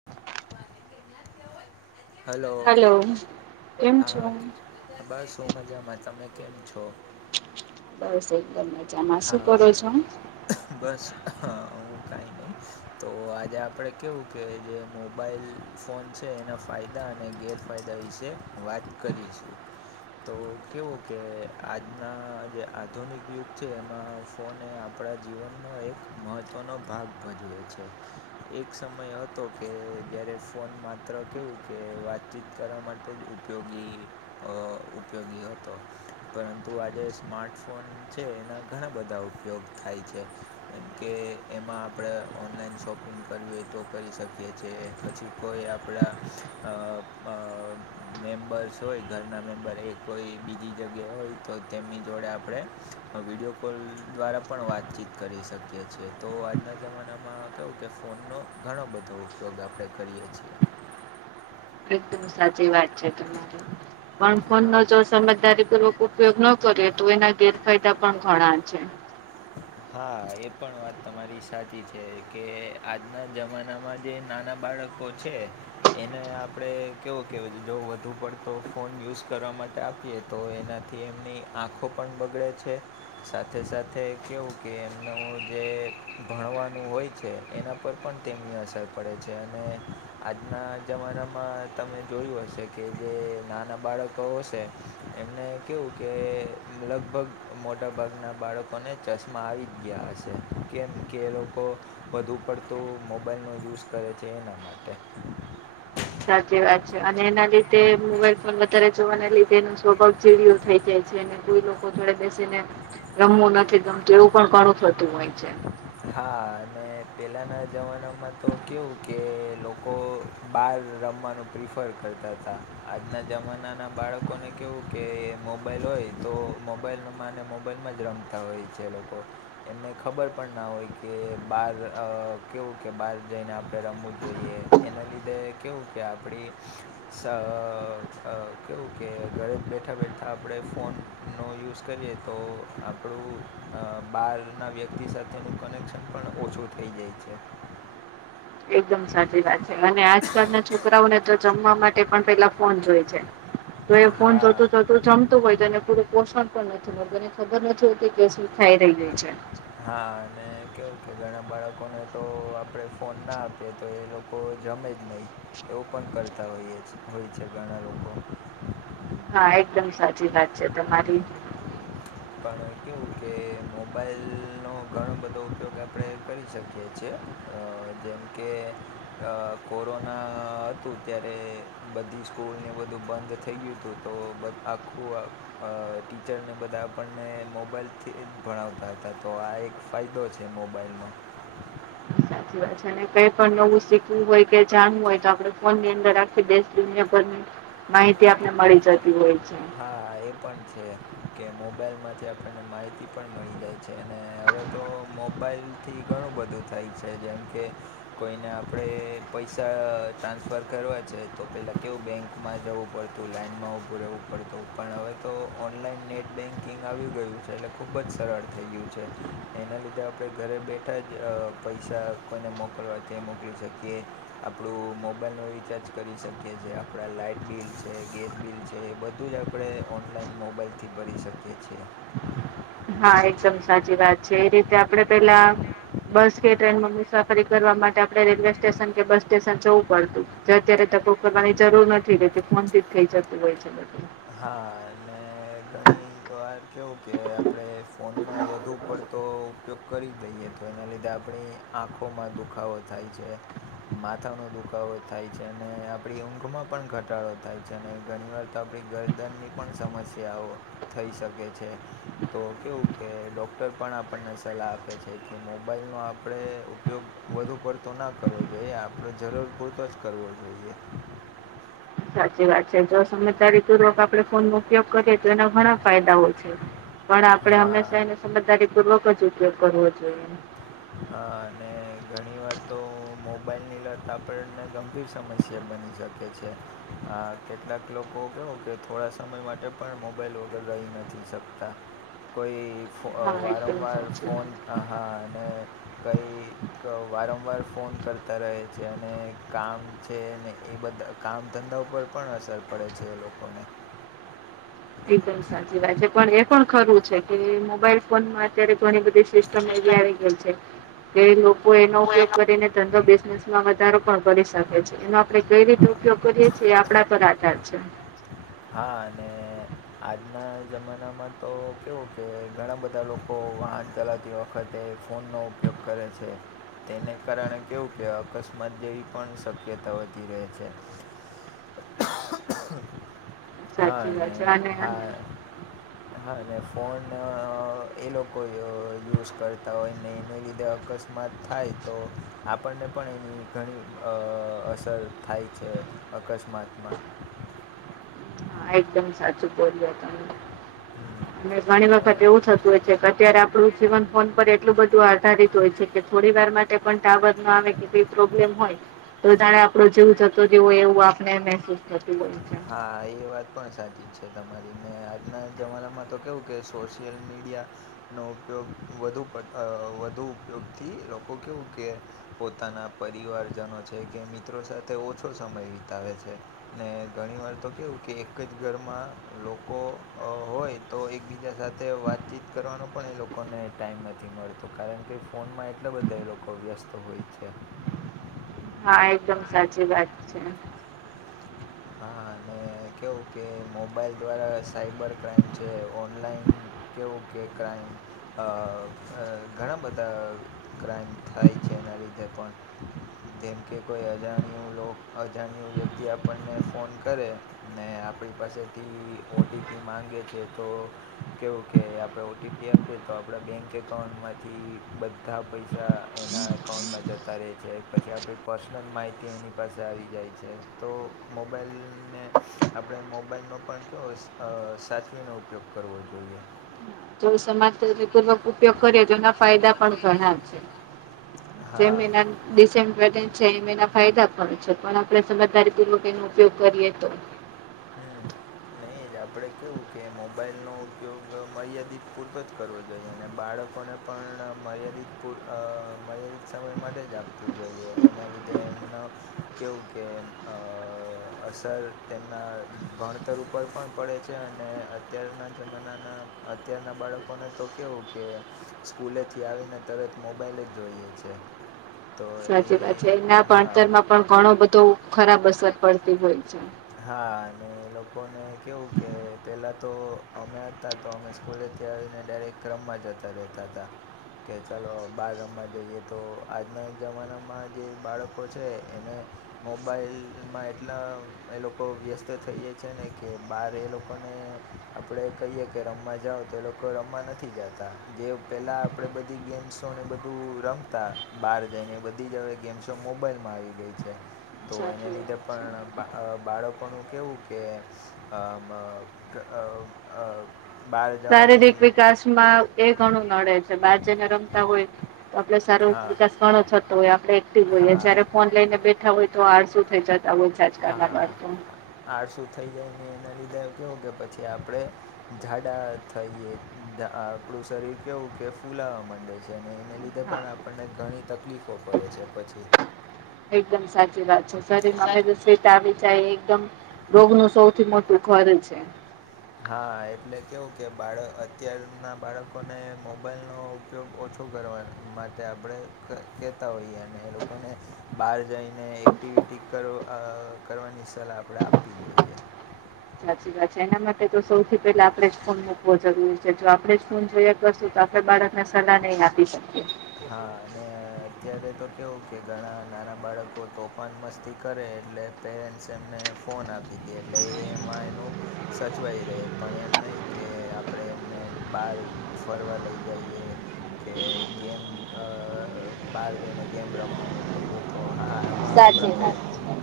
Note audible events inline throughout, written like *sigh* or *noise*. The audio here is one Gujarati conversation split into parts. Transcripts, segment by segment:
*inaudible* હલો કેમ છો હા બસ હું મજામાં તમે કેમ છો? બસ એકદમ મજામાં, શું કરો હા છો? બસ હું કાંઈ નહીં. તો આજે આપડે કેવું કે જે મોબાઈલ ફોન છે એના ફાયદા અને ગેર ફાયદા વિશે વાત કરીશું. તો કેવું કે આજના જે આધુનિક યુગ છે એમાં ફોન એ આપણા જીવનનો એક મહત્ત્વનો ભાગ ભજવે છે. એક સમય હતો કે જ્યારે ફોન માત્ર કેવું કે વાત ચીત કરવા માટે જ ઉપયોગી અ ઉપયોગી હતો. પરંતુ આજે સ્માર્ટફોન છે એના ઘણા બધા ઉપયોગ થાય છે જેમ કે એમાં આપણે ઓનલાઈન શોપ પિંગ કરવી હોય તો કરી શકીએ છે પછી કોઈ આપળા અ અ મેમ્બર્સ હોય ઘરના મેમ્બર એ કોય બીજી જગ્યાએ હોય તો તેમની જોડે આપડે વિડીયો કોલ દ્વારા પણ વાતચીત કરી શકીએ છીએ તો આજના જમાનામાં કેવું કે ફોનનો ઘણો બધો ઉપયોગ આપણે કરીએ છીએ. એકદમ સાચી વાત છે તમારે પણ ફોન નો હા જો સમજદારીપૂર્વક ઉપયોગ ન કરીએ તો એના ગેરફાયદા પણ ઘણા છે. હા એ પણ વાત તમારી સાચી છે કે આજના જમાનામાં જે નાના બાળ કો છે એને આપડે કેવું કહેવાય છે જો વધુ પડતો ફોન યુઝ કરવા માટે આ પીએ તો એનાથી એમની આંખો પણ બગડે છે સાથે સાથે કેવું કે એમનું જે ભણવાનું હોય છે એના પર પણ તેમની અસર પડે છે અને આજના જમાનામાં તમે જોયું હશે કે જે નાના બાળકો હશે એમને કેવું કે લગભગ મોટા ભાગના બાળકોને ચશ્મા આવી જ ગયા હશે કેમ કે એ લોકો વધુ પડતું મોબાઈલનો યુઝ કરે છે એના માટે. સાચી વાત છે અને એના લીધે મોબાઈલ ફોન વધારે જોવાને લીધે એનો સ્વભાવ ચીડ્યો થઈ જાય છે. જેને કોઈ લોકો જોડે બેસીને રમવું નથી ગમતું એવું પણ ઘણું થતું હોય છે. હા અને પહેલાના જમાનામાં તો કેવું કે લોકો બાર રમવાનું પ્રિફર કરતા હતા આજના જમાનાના બાળકોને કહેવું કે મોબાઈલ હોય તો મોબાઈલમાંને મોબાઈલમાં જ રમતા હોય છે એ લોકો એમને ખબર પણ ના હોય કે બાર અ કેવું કે બહાર જઈને આપડે રમવું જોઈએ એના લીધે કેવું કે આપડી સ અ કેવું કે ઘરે જ બેઠા બેઠા આપડે ફોન નો યુઝ કરીએ તો આપડુ બહારના વ્યક્તિ સા થે નું કનેક્શન પણ ઓછું થઈ જાય છે. એકદમ સાચી વાત છે અને આજકાલના છોકરાઓને જમવા માટે પણ પેલા ફોન જોય છે તો એ ફોન જોતો હા જોતું જમ- તું હોય તો એને પૂરું પોષણ પણ નથી મળતું એને ખબર નથી હોતી કે એ શું ખાઈ રહ્યું છે. હા અને કેવું કે ઘણા બાળકોને તો આપણે ફોન ના આપીએ તો એ લો કો જમે જ નહીં એવું પણ કરતા હોઈએ છે હોય છે ઘણા લોકો હા એકદમ સાચી વાત છે તમારી. હમ પણ કેવું કે મોબાઈલનો ઘણો બધો ઉપયોગ આપડે કરી શકીએ છે અ જેમ કે કોરોના હતું ત્યારે બધી સ્કૂલને એ બધું બંધ થઈ ગયું હતું તો બ આખું આ ટીચરને બધા આપણને મોબાઈલથી જ ભણાવતા હતા તો આ એક ફાયદો છે મોબાઈલનો સાચી વાત છે અને કઈ પણ નવું શીખવું હોય કે જાણવું હોય તો આપડણે ફોન ની અંદર રાખી દેશ દુનિયા ભર ની માહિતી આપને મળી જતી હોય છે. હા એ પણ છે. કે મોબાઈલમાંથી આપણને માહિતી પણ મળી જાય છે અને હવે તો મોબાઈલ થી ઘણું બધું થાય છે જેમ કે કોઈને આપડે પૈસા અહ ટ્રાન્સફર કરવા છે તો પેલા કેવું બેંકમાં જવું પડ તું લાઈનમાં પડતું રહેવું પડતું પણ હવે તો ઓનલાઈન નેટ બેન્કિંગ આવી ગયું છે એટલે ખૂબ જ સરળ થઈ ગયું છે એના લીધે આપણે ઘરે બેઠા જ અહ પૈસા કોઈને મોકલવા તે મોકલી શકીએ. આપડું મોબાઈલ નું રિચાર્જ કરી શકીએ છીએ આપડા લાાઈટ બિલ જે ગેસ બિલ છે એ બધું જ આપડે ઓનલાઈન મોબાઈલથી ભરી શકીએ છીએ. હા, એકદમ સાચી વાત છે એ રીતે આપડે પેલા બસ કે ટ્રેન માં મુસાફરી કરવા માટે આપડે રેલવે સ્ટેશન કે બસ સ્ટેશન જવું પડ જો અત્યારે તકરની જરૂર નથી રેતી ફોન થી જ થઈ જતું હોય છે બધું. હા, અને ઘણી વાર કેવું કે આપડે ફોનનો વધુ પડતો ઉપયોગ કરી દઈએ તો એના લીધે આપણી આંખોમાં દુખાવો થાય છે. માથાનો દુખાવો થાય છે અને આપડી ઊંઘમાં પણ ઘટાડો થાય છે અને ઘણી વાર તો આપ ડી ગરદનની પણ સમસ્યાઓ થઈ શકે છે. તો કેવું કે ડૉક્ટર પણ આપણને સલાહ આપે છે કે મોબાઈલનો આપડે ઉપયોગ વધુ પડતો ના કરવો જોઈએ આપડે જરૂર પૂરતો જ કરવો જોઈએ. સાચી વાત છે જો સમજ તારીતું રોક આપડે ફોન મો ઉપયોગ કરીએ તો એના ઘણા ફાયદાઓ છે પણ આપડે હા હંમેશા એને સમજદારી પૂર્વક જ ઉપયોગ કરવો જોઈએ. હા અને ઘણીવાર તો મોબાઈલની લત આપણને ગંભીર સમસ્યા બની શ કે છે. હા કેટલાક લોકો કેવું કે થોડા સમય માટે પણ મોબાઈલ વગર રહી નથી શકતા. કોઈ ફો અહ હા એકદમ વારંવાર સાચી ફોન વાત. હા અને કઈ ક વારંવાર ફોન કરતા રહે છે અને કામ છે ને એ બધા કામ ધંધા ઉપર પણ અસર પડે છે એ લોકોને. એકદમ સાચી વાત છે પણ એ પણ ખરું છે કે મોબાઈલ ફોનમાં અત્યારે ઘણી બ ધી સિસ્ટમ આવી એવી આઈ ગઈ છે કે લોકો એનો ઉપયોગ કરીને ધંધો બિનેસમાં વધરો પણ કરી શકે છે એનો આપડે કઈ રીતે હા ઉપયોગ કરીએ છીએ એ આપડા પર આધાર છે. હા અને આજના જમાનામાં તો કેવું કે ઘણા બધા લોક કો વાહન ચલાવતી વખતે ફોનનો ઉપયોગ કરે છે. તેને કારણે કેવું કે અકસ્માત જેવી પણ શક્યતા વધી રહે છે. હા સાચી અને વાત છે હા હા હા અને ફોન અહ લોકો યુઝ કરતા હોય ને એને લીધે અકસ માં થાય તો આપણને પણ એની ઘણી અહ અસર થાય છે. અકસ્માતમાં. હા, એકદમ સાચું બોલ્યા તમે. હમ્મ. અને ઘણી વખત એવું થતું હોય છે કે અત્યારે આપડું જીવન ફોન પર એટલું બધું આધારિત હોય છે કે થોડી વારમાં તે પણ તા બાત માં આવે કે પ્રોબ્લેમ હોય તો જાણે આપડો જીવ જતું રયુ એવું આપને મહેસૂસ થતું હોય છે. હા એ વાત પણ સાચી છે તમારી ને આજના જમાનામાં તો કેવું કે સોશિયલ મીડિયા નો ઉપયોગ વધુ પ અહ વધુ ઉપયોગથી લોકો કેવું કે પોતાના પરિવારજનો છે કે મિત્રો સાથે ઓછો સમય વિતાવે છે. ને ઘણી વાર તો કેવું કે એક જ ઘરમાં લોકો અહ હોય તો એકબીજા સાથે વાતચીત કરવાનો પણ એ લોકોને ટાઈમ નથી મળતો કારણ કે ફોનમાં એટલા બધા એ લોકો વ્યસ્ત હોય છે. હા, એકદમ સાચી વાત છે. હા, અને કેવું કે મોબાઈલ દ્વારા સાઈબર ક્રાઈમ છે ઓનલાઈન કેવું કે ક્રાઇમ અ ઘણા બધા ક્રાઈમ થાય છે, એના લીધે પણ જેમ કે કોઈ અજાણ્યું, અજાણ્યું વ્યક્તિ આપણને ફોન કરે, ને આપણી પાસેથી ઓટીપી માગે છે. તો કેવું કે આપણે ઓટીપી આપીએ તો, આપણા બેંક એકાઉન્ટમાંથી બધ બધા પૈસા એના એકાઉન્ટમાં જતા રહે છે. પછી આપણી પર્સનલ માહિતી એની પાસે આવી જાય છે. તો મોબાઈલને આપણે મોબાઈલનો પણ કયો સાચવીને ઉપયોગ કરવો જોઈએ. જો. *unintelligible* ઉપયોગ કરીએ, જેના ફાયદા પણ ઘણા છે. હા જેમીના ડિસેમ્બર છે. એમ એના ફાયદા પણ છે, પણ આપે સમજદારીપૂર્વક એનો ઉપયોગ કરીએ. તો હ નહીં જ આપણે કેવું કે મોબાઈલનો ઉપયોગ મર્યાદિત પૂરતો જ કરવો જોઈએ અને બાળકોને પણ મર્યાદિત પૂર, મર્યાદિત સમય માટે જ આપવું જોઈએ. એના લીધે એમનો કેવું કે અસર તેમના ભણતર ઉપર પણ પડે છે અને અત્યારના જમાનાના અત્યારના બાળકોને તો કેવું કે સ્કૂલેથી આવીને તરત મોબાઈલ જ જોઈએ છે. તો એ સાચી વાત છે. એના હા ભણતરમાં પણ ઘણો બધો ખરાબ અસર પડતી હોય છે. હા, અને લોકોને કેવું કે પેલા તો અમે હતા તો, અમે સ્કૂલેથી આવીને ડાયરેક્ટ ક્રમમાં જતા રહેતા હતા. કે ચાલો બાર ગમવા જઈએ તો, આજના જમાનામાં જે બાળકો છે. એને મોબાઈલમાં એટલા એ લોકો વ્યસ્ત થઈએ છે ને કે બહાર એ લોકોને આપણે કહીએ, કે રમવા જાઓ તો એ લોકો કો રમવા નથી જતા. જે પહેલા આપણે બધી ગેમ્સોને બધું રમતા. બહાર જઈને એ બધી જ હવે, ગેમ્સો મોબાઈલમાં આવી ગઈ છે, તો એને સાચી લીધે વાત છે. પણ બા બાળકોનું કેવું કે બહાર શારીરિક જવાની વિકાસમાં એ ઘણું નડે છે બહાર જઈને રમતા હોય, તો આપડ સારો વિકાસ ઘણો થતો હોય હા આપણે હા જયારે ફોન લઈને બેઠા હોય તો આળસુ થઈ જતા હોય. આજકાલના બાળકો હા, આળસું થઈ જાય, ને એના લીધે કેવું કે પછી આપણે જાડા થઈએ આપડું શરીર કેવું કે ફૂલાવા માંડે છે. છે અને એને લીધે હા પણ આપણને ઘણી તકલીફો પડે છે પછી એકદમ સાચી વાત છે શરીરમાં જામી જાય એકદમ, રોગનું સૌથી મોટું ઘર જ છે. હા, એટલે કેવું કે બાળક, અત્યારના બાળકોને મોબાઈલનો ઉપયોગ ઓછો કરવા માટે આપણે કહેતા હોઈએ અને એ લોકોને બહાર જઈને એક્ટિવિટી કરવાની સલાહ આપણે આપવી જોઈએ. સાચી વાત છે. એના માટે તો સૌથી પહેલા આપડે જ ફોન મૂકવો જરૂરી છે જો આપણે જ ફોન જોયા કરશું તો તો બાળકને સલાહ નહી આપી શકીએ. હા, અને અત્યારે તો કેવું કે ઘણા નાના બાળકો તોફાન મસ્તી કરે એટલે- પેરેન્ટ્સે એમને ફોન આપી દી, એટલે એમાં એનું સચવાય રહે, પણ એમ નહ કે આપણેે એમને બાર ફરવા લઈ જઈએ. કે ગેમ બહાર જઈને ગેમ રમવાનું કહીએ તો હા. આમાં આપણા પે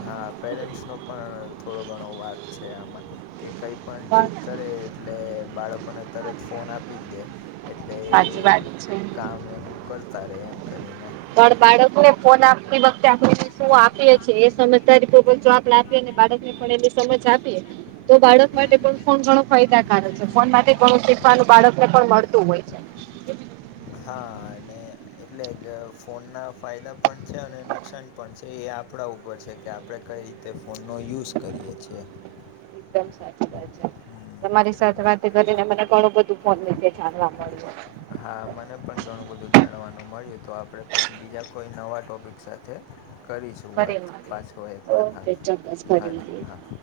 હા, પેરેન્ટ્સનો પણ થોડો ઘણો વાક છે આમાં કે કંઈ પણ જીત કરે એટલે બાળકોને તરત ફોન આપી જ દે એટલે સાચી વાત એ છે. કામ એનું કરતા રે એમ કરીને પણ બાળકોએ ફોન આપતી વખતે આપણે શું આપી છીએ એ સમજદારીપૂર્વક જોબ *inaudible* પણ એની સમજ આપી. તો બાળક માટે પણ ફોન ઘણો ફાયદાકારક છે ફોન માટે ઘણું શીખવાનું બાળકને પણ મળતું હોય છે. હા અને એટલે જ ફોન ના ફાયદા પણ છે અને નુકસાન પણ છે એ આપણા ઉપર છે કે આપડે કઈ રીતે તે ફોનનો યુઝ કરીએ છીએ. એકદમ સાચી વાત છે. તમારી સાથે વાત કરીને મને ઘણું બધું ફોન વિશે જાણવા મળ્યું. હા મને પણ ઘણું બધું જાણવાનું મળ્યું તો આપણે પછી બીજા કોઈ નવા ટોપિક સાથે કરીશું ફરી મળીએ વાત ઓકે ચોક્કસ ફરી મળીએ *inaudible*